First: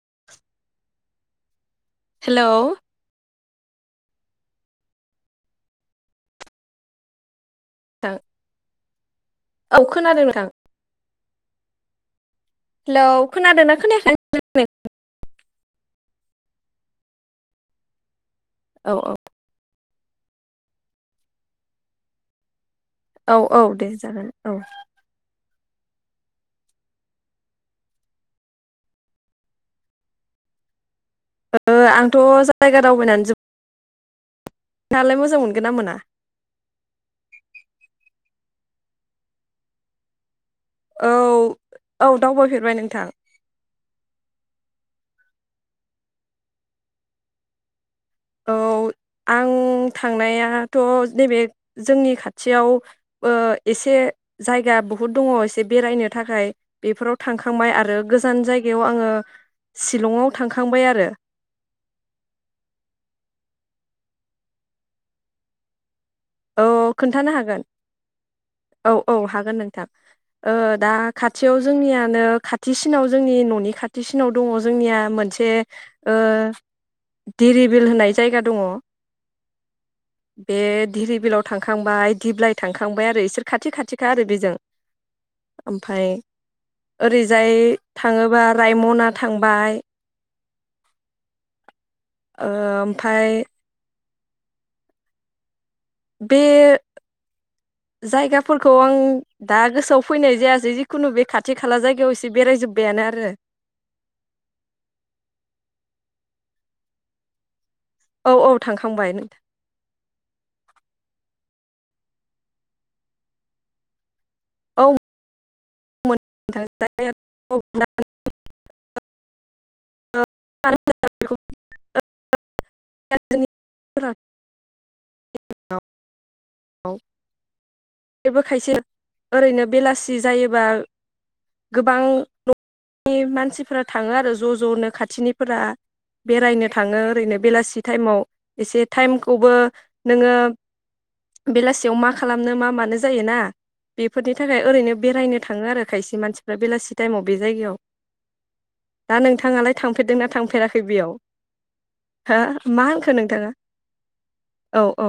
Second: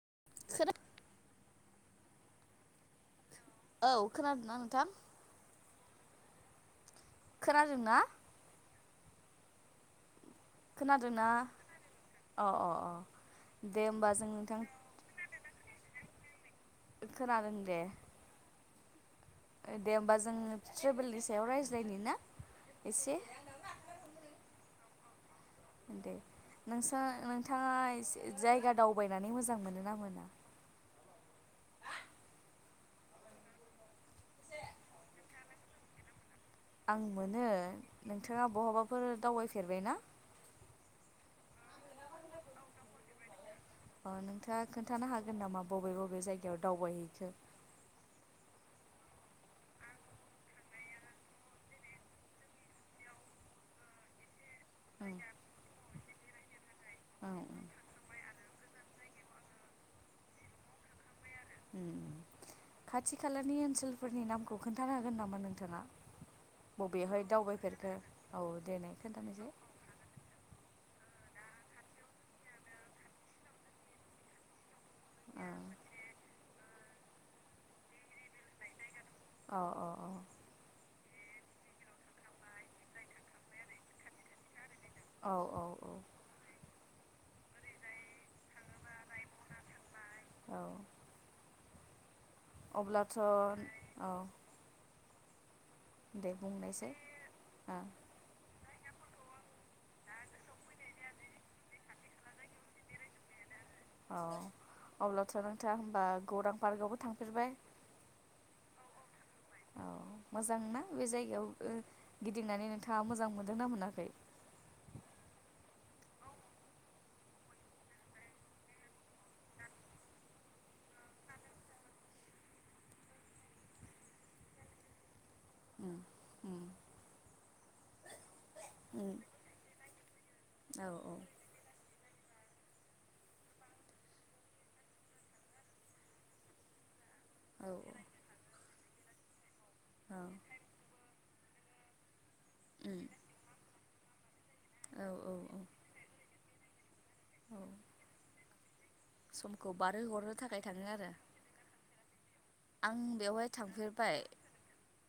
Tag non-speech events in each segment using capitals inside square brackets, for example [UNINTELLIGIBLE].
[UNINTELLIGIBLE] हेल' औ खोनादोंना नोंथां खोनादोंना नोंथां औ खोनादों नोंथां खोनादोंना? अ अ हेलौ अ खोनादोंना दे होमबा खोनायाखै जों नोंथां खोनादों दे औ औ दे होमबा जों ट्रेभेलनि सायाव रायज्लायनि ना एसे औ औ दे जागोन औ दे नोंसा नोंथाङासे जायगा दावबायनानै मोजां मोनोना मोना ओ आंथ' जायगा दावबायनानै जोबोद नोंथांङालाय मोजां मोनगोन ना मोना आं मोनो नोंथांङा बहाबाफोर दावबायफेरबायना? औ औ दावबायफेरबाय नोंथां अ नोंथांङा खोन्थानो हागोन नामा बबे बबे जायगायाव दावबायहैखो औ आं थांनायाथ' नैबे जोंनि खाथियाव ओ एसे जायगा बहुत ओं दंङ एसे बेरायनो थाखाय बेफोराव ओं ओं थांखांबाय आरो गोजान जाय गायाव आंङो सिलंआव थांखांबाय आरो। उम खाथि खालानि ओनसोलफोरनि नामखौ खोन्थानो हागोन नामा नोंथाङा? औ बबेयावहाय खोन्थानो हागोन दावबायफेरखो औ देनाय औ खोनथानायसाय। हागोन नोंथां ओ दा खाथियाव जोंनियानो खाथिसिनाव जोंनि न'नि खाथिसिनाव दंङ जोंनिया औ मोनसे ओ दिरिबिल होननाय जायगा दङ। अ अ अ। बे धिरिबिलाव थांखांबाय दिब्लाइ थांखांबाय आरो इसोर खाथि खाथिखा आरो बेजों। औ। ओमफाय ओरैजाय थाङोबा रायमना थांबाय औ। अब्लाथ' ओ-ओमफाय औ। दे बे बुंनायसै औ जायगाफोरख थ' आं दा गोसोआव फैनाय जायासै जिखुनु बे खाथि खाला जायगायाव एसे बेरायजोब्बायानो आरो। अ अब्लाथ' नोंथाङा होनबा गौरां पार्कआवबो थांफेरबाय? औ औ थांखांबाय नोंथां। औ मोजांना बे जायगायाव ओ गिदिंनानै नोंथाङा मोजां मोनदोंना मोनाखै? औ। थां [UNINTELLIGIBLE] [UNINTELLIGIBLE] ओम। आव बेबो खायसे उम ओरैनो बेलासि जायोबा औ औ गोबां न'नि मानसिफोरा थाङो आरो ज' ज'नो खाथिनिफोरा बेरायनो थाङो ओरैनो औ बेलासि टाइमाव एसे टाइमखौबो नोङो बेलासियाव मा खालामनो मा मा नो उम जायोना बेफोरनि नि थाखाय ओरैनो औ औ बेरायनो थाङो आरो खायसे मानसि फ्रा बेलासि टाइम आव बे औ जायगायाव दा समखौ नोंथाङालाय थांफेरदोंना बारहोहरनो थाखाय थांफेराखै थाङो आरो बेयाव? हो मा आं होनखो बेवहाय नोंथाङा थांफेरबाय,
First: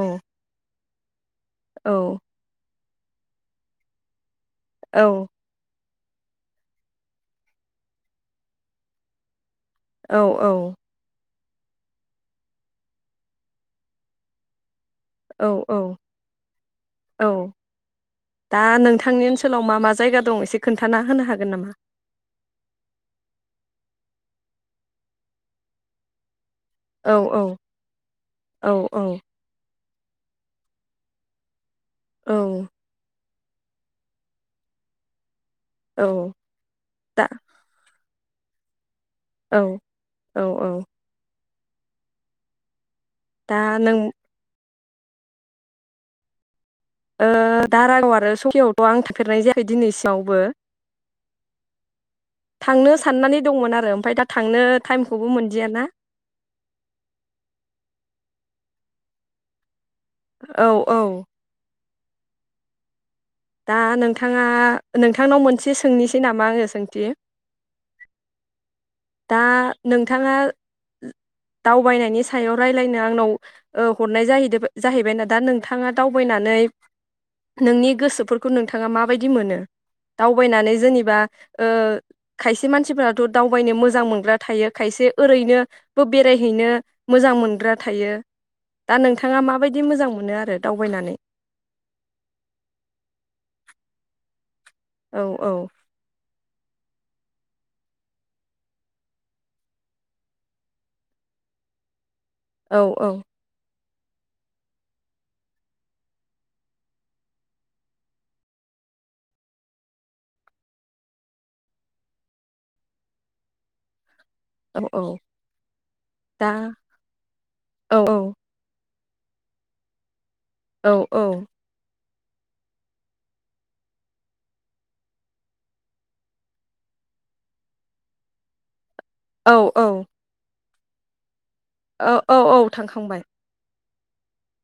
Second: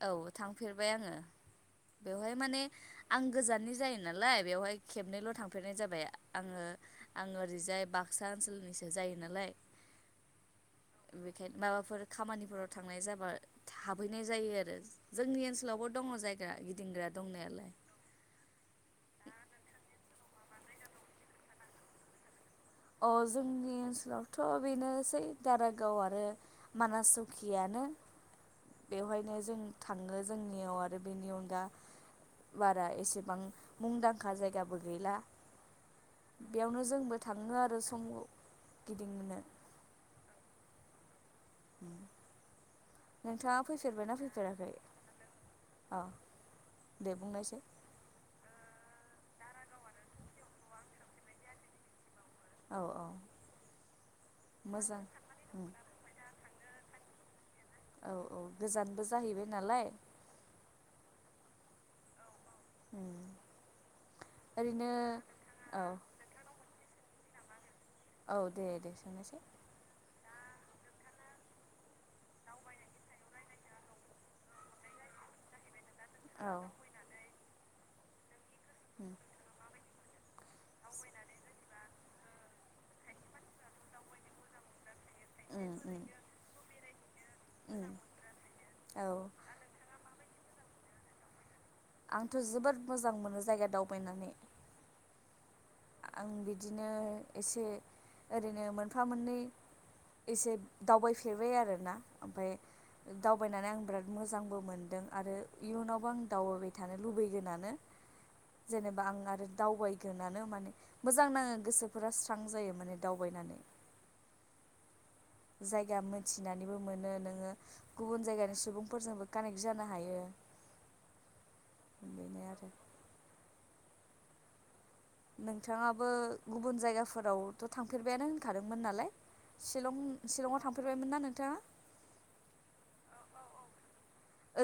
औ थांफेरबाय आङो। औ बेवहाय माने आं गोजाननि जायो नालाय। बेवहाय औ खेबनैल' थांफेरनाय जाबाय। आङो-आङो ओरैजाय बाक्सा ओनसोलनिसो जायो नालाय। औ-औ बेखायनो माबाफोर खामानिफोराव थांनाय जाबा हाबहैनाय जायो आरो। जोंनि ओनसोलावबो दङ जायगा गिदिंग्रा औ-औ-औ दंनायालाय दा नोंथांनि ओनसोलाव मा मा जायगा द - दं एसे खोनथाना होनो हागोन नामा? अ जोंनि ओनसोलावथ' बेनोसै दारागाव आरो मानास औ सौखियानो औ औ बेवहायनो जों थाङो जोंनियाव आरो बेनि अनगा औ बारा एसेबां मुंदांखा जायगाबो गैला औ बेयावनो जोंबो थां थाङो आरो समाव औ-औ-औ दा नोंथाङा नों फैफेरबाय ना फैफेराखै? औ दे ओ बुंनायसै दारागाव आरो सखि अ आं थांफेरनाय जायाखै दिनैसिमयावबो औ थांनो औ साननानै दंमोन आरो ओमफाय दा थांनो मोजां टाइमखौबो उम मोनदियाना। औ-औ गोजानबो जाहैबाय नालाय। औ-औ उम दा नोंथाङा ओरैनो नोंथांनाव मोनसे औ सोंनोसै नामा आङो सों थि औ दे-दे दा नों नोंथाङा दावबायनायनि सायाव रायलायनो आंनाव ओ हरनाय जाहैदों जाहैबायना दा नोंथाङा औ दावबायनानै नोंनि गोसोफोर खौ नोंथाङा माबायदि मोनो? दावबायनानै जेनेबा ओ खायसे मानसिफोराथ' दावबायनो मोजां मोजां मोनग्रा थायो खायसे ओरैनो उम उम बो बेरायहैनो मोजां मोनग्रा उम थायो दा औ नोंथाङा माबायदि मोजां मोनो रो दावबायनानै आंथ' जोबोद मोजां मोनो जायगा दावबायनानै औ औ आं बिदिनो एसे ओरैनो मोनफा मोननै एसे दावबायफेरबाय आरो ना ओमफ्राय औ औ दावबायनानै आं बिराद मोजांबो मोनदों आरो इयुनावबो आं दावबायबाय थानो लुबैगोनानो जेनेबा आं आरो दावबायगोनानो माने मोजां नाङो गोसोफोरा स्रां जायो माने दावबायनानै औ औ। जायगा दा मोनथिनानैबो मोनो नोङो औ गुबुन औ जायगानि सुबुं फोरजोंबो कानेक्ट जानो हायो औ औ बेनो आरो नोंथाङाबो गुबुन जायगाफोरावथ' थांफेरबायानो होनखादोंमोन नालाय सिलं-सिलङाव थां फेरबायमोनना नोंथाङा? अ औ औ थांखांबाय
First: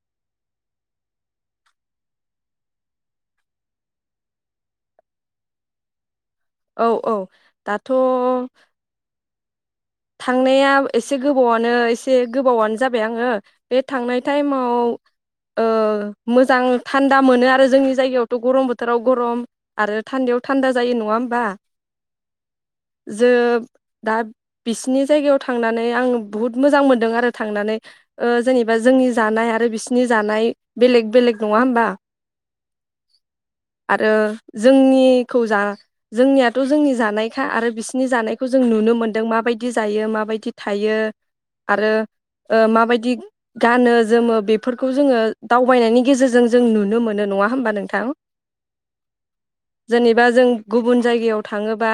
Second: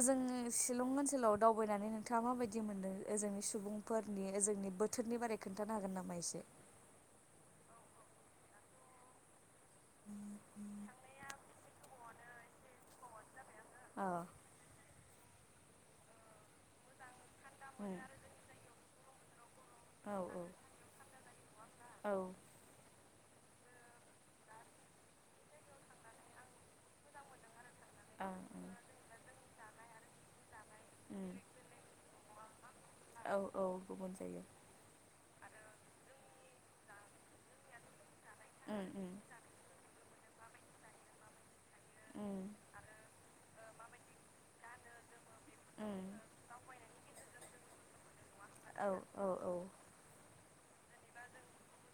ओजों सिलं ओनसोलाव दावबायनानै नोंथाङा माबायदि मोनदों ओजोंनि सुबुंफोरनि ओजोंनि बोथोरनि बारै खोन्थानो हागोन नामा एसे? औ औ दाथ' थांनाया एसे गोबावानो एसे गोबावानो जाबाय आङो बे औ थांनाय टाइमाव ओ मोजां थान दा मोनो आरो औ जोंनि जायगायावथ' गरम बो थोराव गरम आरो औ थान्दायाव थान्दा जायो नङा होमबा? औ ओं जोब दा बिसिनि जायगायाव थांनानै आं बुहुत मोजां मोनदों आरो थांनानै ओ ओं जेनेबा जोंनि जानाय आ रो बिसिनि जानाय बेलेग उम बेलेग नङा होमबा? औ आरो गुबुन जायो जोंनिखौ जा जोंनिया थ' जोंनि जानायखा आरो बिस नि जानायखौ जों उम नुनो मोनदों माबायदि जायो मा बाय थि थायो आरो उम ओ माबायदि गानो जोमो बेफोरखौ जोङो दावबायनायनि उम गेजेरजों जों नुनो मोनो नङा होमबा नोंथां? औ औ औ जेनेबा जों गुबुन जायगायाव थाङोबा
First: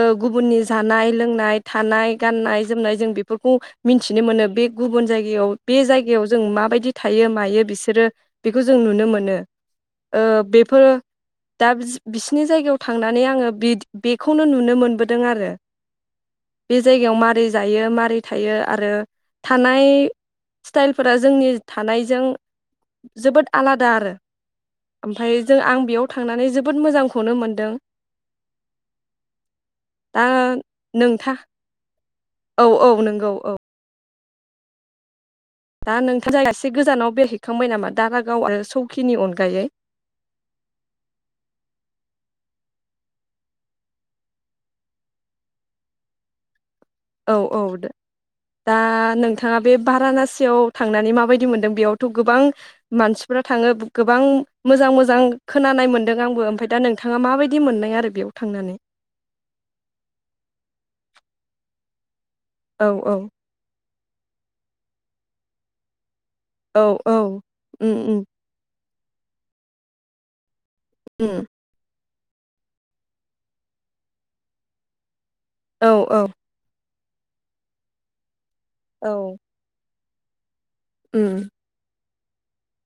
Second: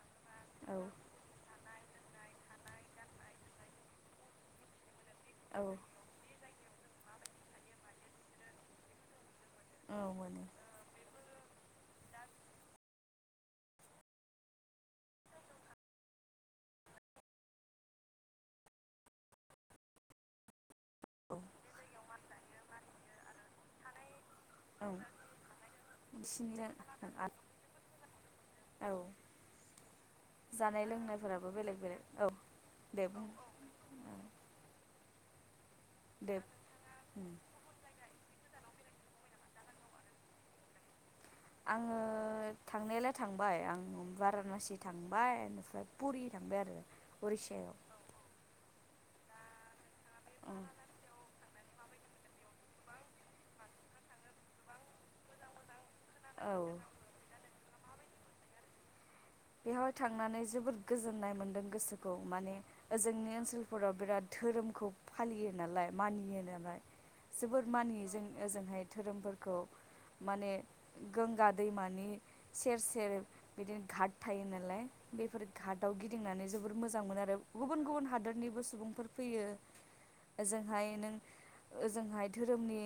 ओ गुबुननि औ जानाय लोंनाय थानाय गाननाय जोमनाय जों बेफोरखौ मिनथिनो मोनो बे गुबुन जाय याव औ बे जायगायाव जों माबाय बिदि थायो मायो बिसोरो बेखौ जों नुनो मोनो औ ओ मोनो बेफ [UNINTELLIGIBLE] दा बिसिनि जायगायाव थांनानै आङो बेखौनो नुनो मोनबोदों आरो बे जायगायाव मारै जायो मारै थायो आरो थानाय स्टाइलफोरा औ जोंनि थानायजों जोबोद आलादा आरो औ ओमफाय जों आं बेयाव थांनानै बिसिनिजों जोबोद मोजांखौनो मोनदों औ दा जानाय नोंथा लोंनायफोराबो बेलेग बेलेग औ औ दे बुं नंगौ औ दा नोंथां दे जाया एसे गोजानाव उम बेरहैखांबाय नामा दा गाव आरो सौखिनि अनगायै आङो थांनायालाय थांबाय आं भारानासि थांबाय इनिफ्राय पुरि थांबाय आरो औ औ उरिस्सायाव द दा नोंथाङा बे भारानसियाव थांनानै माबायदि मोनदों बेयावथ' गोबां मानसिफोरा थाङो गोबां मोजां मोजां खोनानाय मोन ओं आंबो ओमफ्राय औ दा नोंथाङा माबायद [UNINTELLIGIBLE] मोन्दों आरो बेयाव थांनानै बेवहाय थांनानै जोबोद गोजोननाय मोन्दों गोसोखौ माने औ औ ओजोंनि ओनसोलफोराव बिराद धोरोमखौ फालियो नालाय मानियो औ औ [UNINTELLIGIBLE] जोबोर उम मानियो उम जों ओजोंहाय धोरोमफोरखौ माने उम गोंगा दैमानि सेर सेर बिदिनो घाट थायो नालाय बेफोर औ घाटआव औ गिदिंनानै जोबोर मोज जानो मोन आरो गुबुन गुबुन हादोरनिबो सु सुबुंफोर औ फैयो ओजों हाय नों उम ओजोंहाय धोरोमनि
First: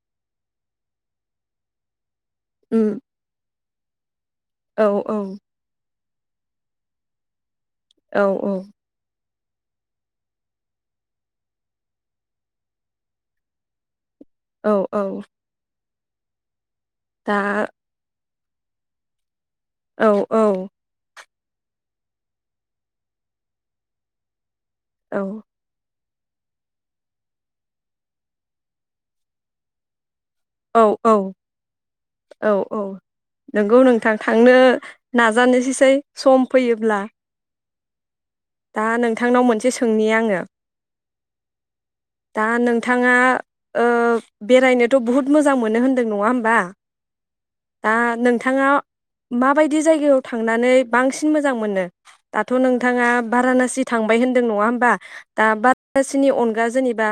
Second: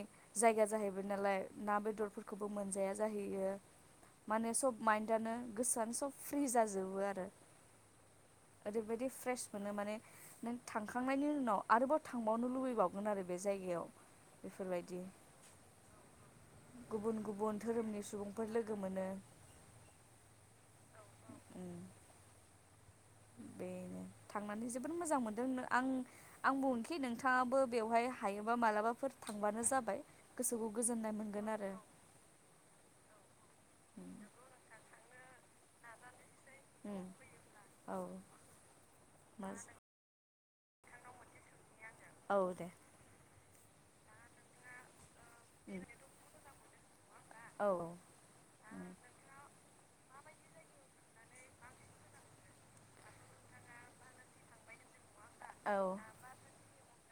जायगा जाहैबाय नालाय ना बेदरफोर खौबो मोनजाया उम जाहैयो मानो सब औ माइन्दानो गोसोआनो सब फ्रि जाजोबो आरो। औ औ ओरैबायाददि फ्रेश बेखौनो माने नों थांखांनायनि उनाव आरोबाव थांबावनो लुबैबावगोन आरो बे जायगायाव औ बेफोरबायदि औ गुबुन गुबुन दा धोरोमनि सुबुं फोर लोगो मोनो औ औ। उम। बेनो थाख मानै जोबोद औ मोजां मोनदोंनो आं आं बुंनखि नोंथाङाबो बेवहाय हायोबा मालाबाफोर थांबानो जाबाय गोसोखौ औ गोजोननाय औ मोनगोन आरो औ औ। नोंगौ उम नोंथां थांनो नाजानोसोसै सम फैयोब्ला औ। दा नोंथांनाव मोनसे सोंनि आङो औ दा दे नोंथाङा ओ बेरायनोथ' बुहुत मोजां मोनो उम होन्दों नङा होमबा? औ दा नोंथाङा माबायद दि जायगायाव थांनानै बांसिन मोजां मोनो दाथ' नोंथाङा बारानासि थांबाय होनदों नङा होमबा? दा औ बादसिनि अनगा जोनि बा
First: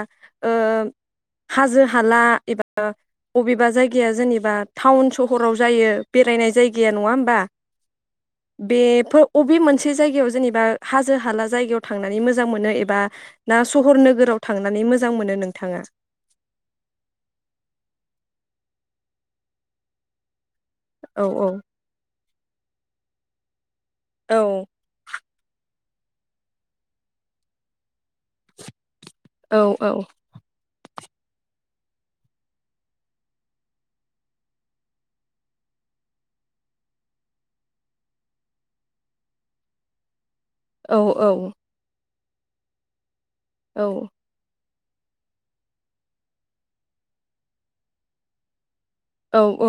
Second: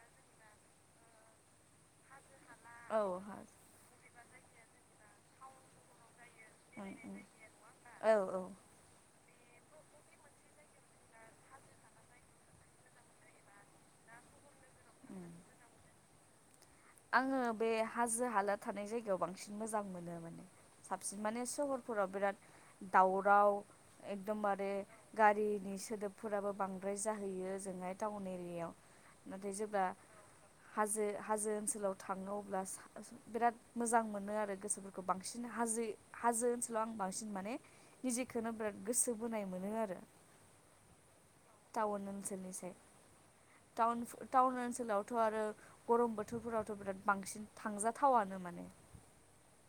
ओ हाजो हाला एबा ब'बेबा जायगाया जेनिब बा टाउन सहराव जायो बेरायनाय उम जायगाया नङा उम होमबा औ औ बेफो अ'बे मोनसे जायगायाव जेनेबा हाजो हाला जायगायाव थांनानै मोजां मोनो एबा ना सहर नोगोराव थांनानै मोजां मोनो नोंथाङा। आङो बे हाजो हाला थानाय जायगायाव बांसिन मोजां मोनो माने साबसिन औ माने औ सहरफोराव बिराद दावराव औ एकदमबारे गारिनि सोदोबफोराबो बांद्राय जाहैयो जोंहाय टाउन एरियायाव। नाथाय औ जेबा औ हाजो हाजो [UNINTELLIGIBLE] थाङो अब्ला बिराद मोजां मोनो आरो गोसोफोरखौ बांसिन हाजो हाजो ओनसोलाव आं बांसिन माने निजिखोनो बिराद गोसो बोनाय मोनो आरो। औ औ। निसाय औ टाउन [UNINTELLIGIBLE] सोलावथ' आरो गरम बोथोरफोराव थ' बिराद बांसिन थांजाथावानो माने। औ औ।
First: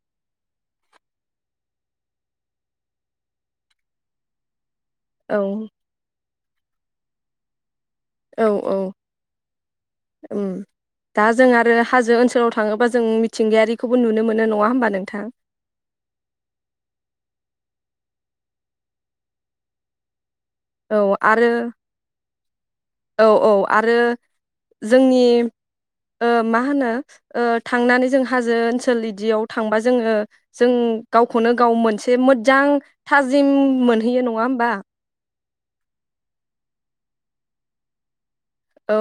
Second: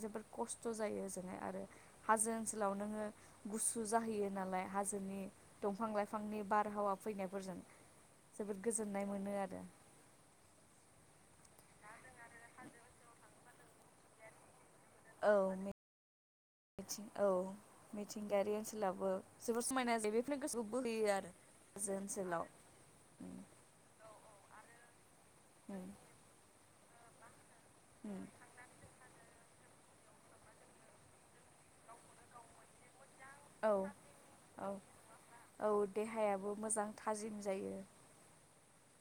जोबोद खस्थ जायो ओजोंहाय आरो हाजो ओनसोलाव नोङो गुसु जाहैयो नालाय हाजोनि औ दंफां लाइफां फांनि बारहावा फैनायफोरजों। औ जोबोद औ गोजोननाय मोनो आरो उम दा जों आरो हाजो ओनसोलाव थाङोबा जों मिथिंगायारिखौबो नुनो मोनो नङा होमबा। नोंथां औ [UNINTELLIGIBLE] औ। मिथिंगायारि ओनसोलावबो जोबोर समायना जायो। गोसोखौ बोहोयो आरो हाजो ओनसोलाव। [UNINTELLIGIBLE] नि उम ओ मा होनो ओ थांनानै जों उम हाजो ओनसोल इदियाव थांबा जोङो जों गावखौनो गाव मोनसे मोजां। थाजिम औ मोनहैयो नङा होमबा। औ औ देहायाबो मोजां थाजिम जायो। औ।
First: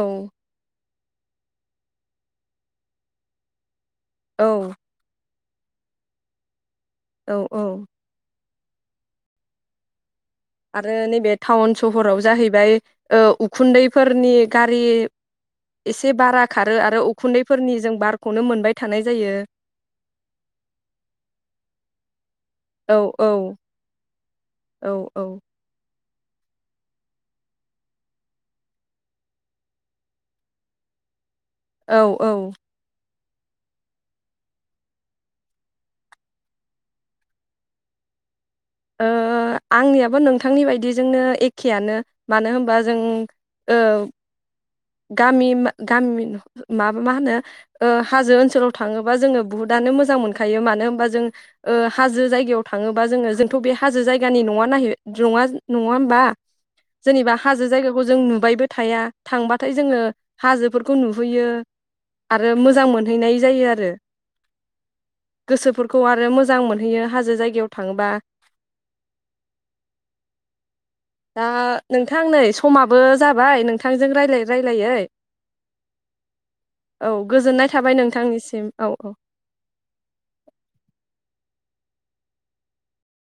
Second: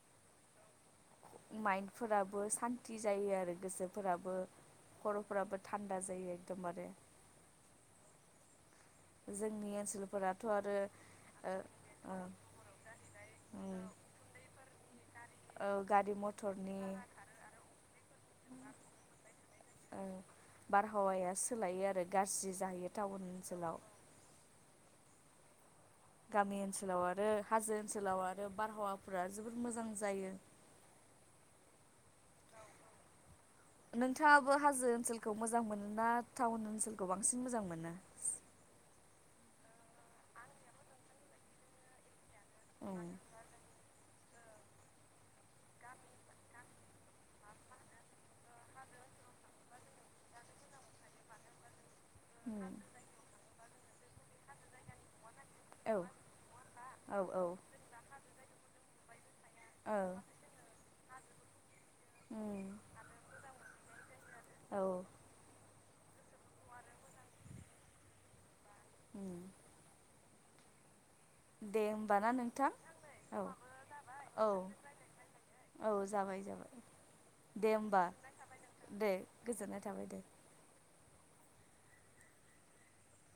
माइन्दफोराबो सान्ति जायो आरो गोसो। फोराबो औ खर'फोराबो। थान्दा जायो एकदमबारे। औ औ। जोंनि ओनसोलफोरा आरो नैबे टाउन सहराव जाहैबाय ओ उम उखुन्दैफोरनि गा ओ [UNINTELLIGIBLE] गारि एसे बारा मथरनि खारो आरो उखुन्दैफोरनि जों बारखौनो मोनबाय थानाय जायो। ओ सि जायो औ टाउन औ ओनसोलाव। औ औ। गामि ओनसोलाव आरो हाजो ओनसोलाव आरो बारहावाफोरा जोबोर मोजां जायो। औ औ नोंथाङाबो हाजो ओनसोलखौ मोजां मोनो ना टाउन ओनसोलखौ बांसिन मोजां मोनो। ओ आंनियाबो नोंथांनि बायदिजोंनो एखेयानो। मानो होमबा जों उम औ गामि गामि माब मा होनो हाजो ओनसोलाव थाङोबा जोङो बुहुतनो मोजां मोनखायो मानो होनबा जों ओ हाजो जायगायाव उम थाङोबा जोङो जोंथ' बे हाजो जायगानि नङा नायहो नङा नङा औ होमबा औ जेनेबा औ हाजो जायगाखौ जों नुबायबो थाया थांबा औ जोङो हाजोफोरखौ नुहैयो। आरो उम मोजां मोनहैनाय जायो आरो औ गोसोफोर खौ आरो मोजां मोनहैयो हाजो जायगायाव थाङोबा। उम दा दे नोंथां होमबाना नै समाबो औ जाबाय नोंथांजों औ रायलाय औ जाबाय जाबाय औ गोजोननाय दे थाबाय होमबा नोंथांनिसिम औ दे गोजोननाय थाबाय दे।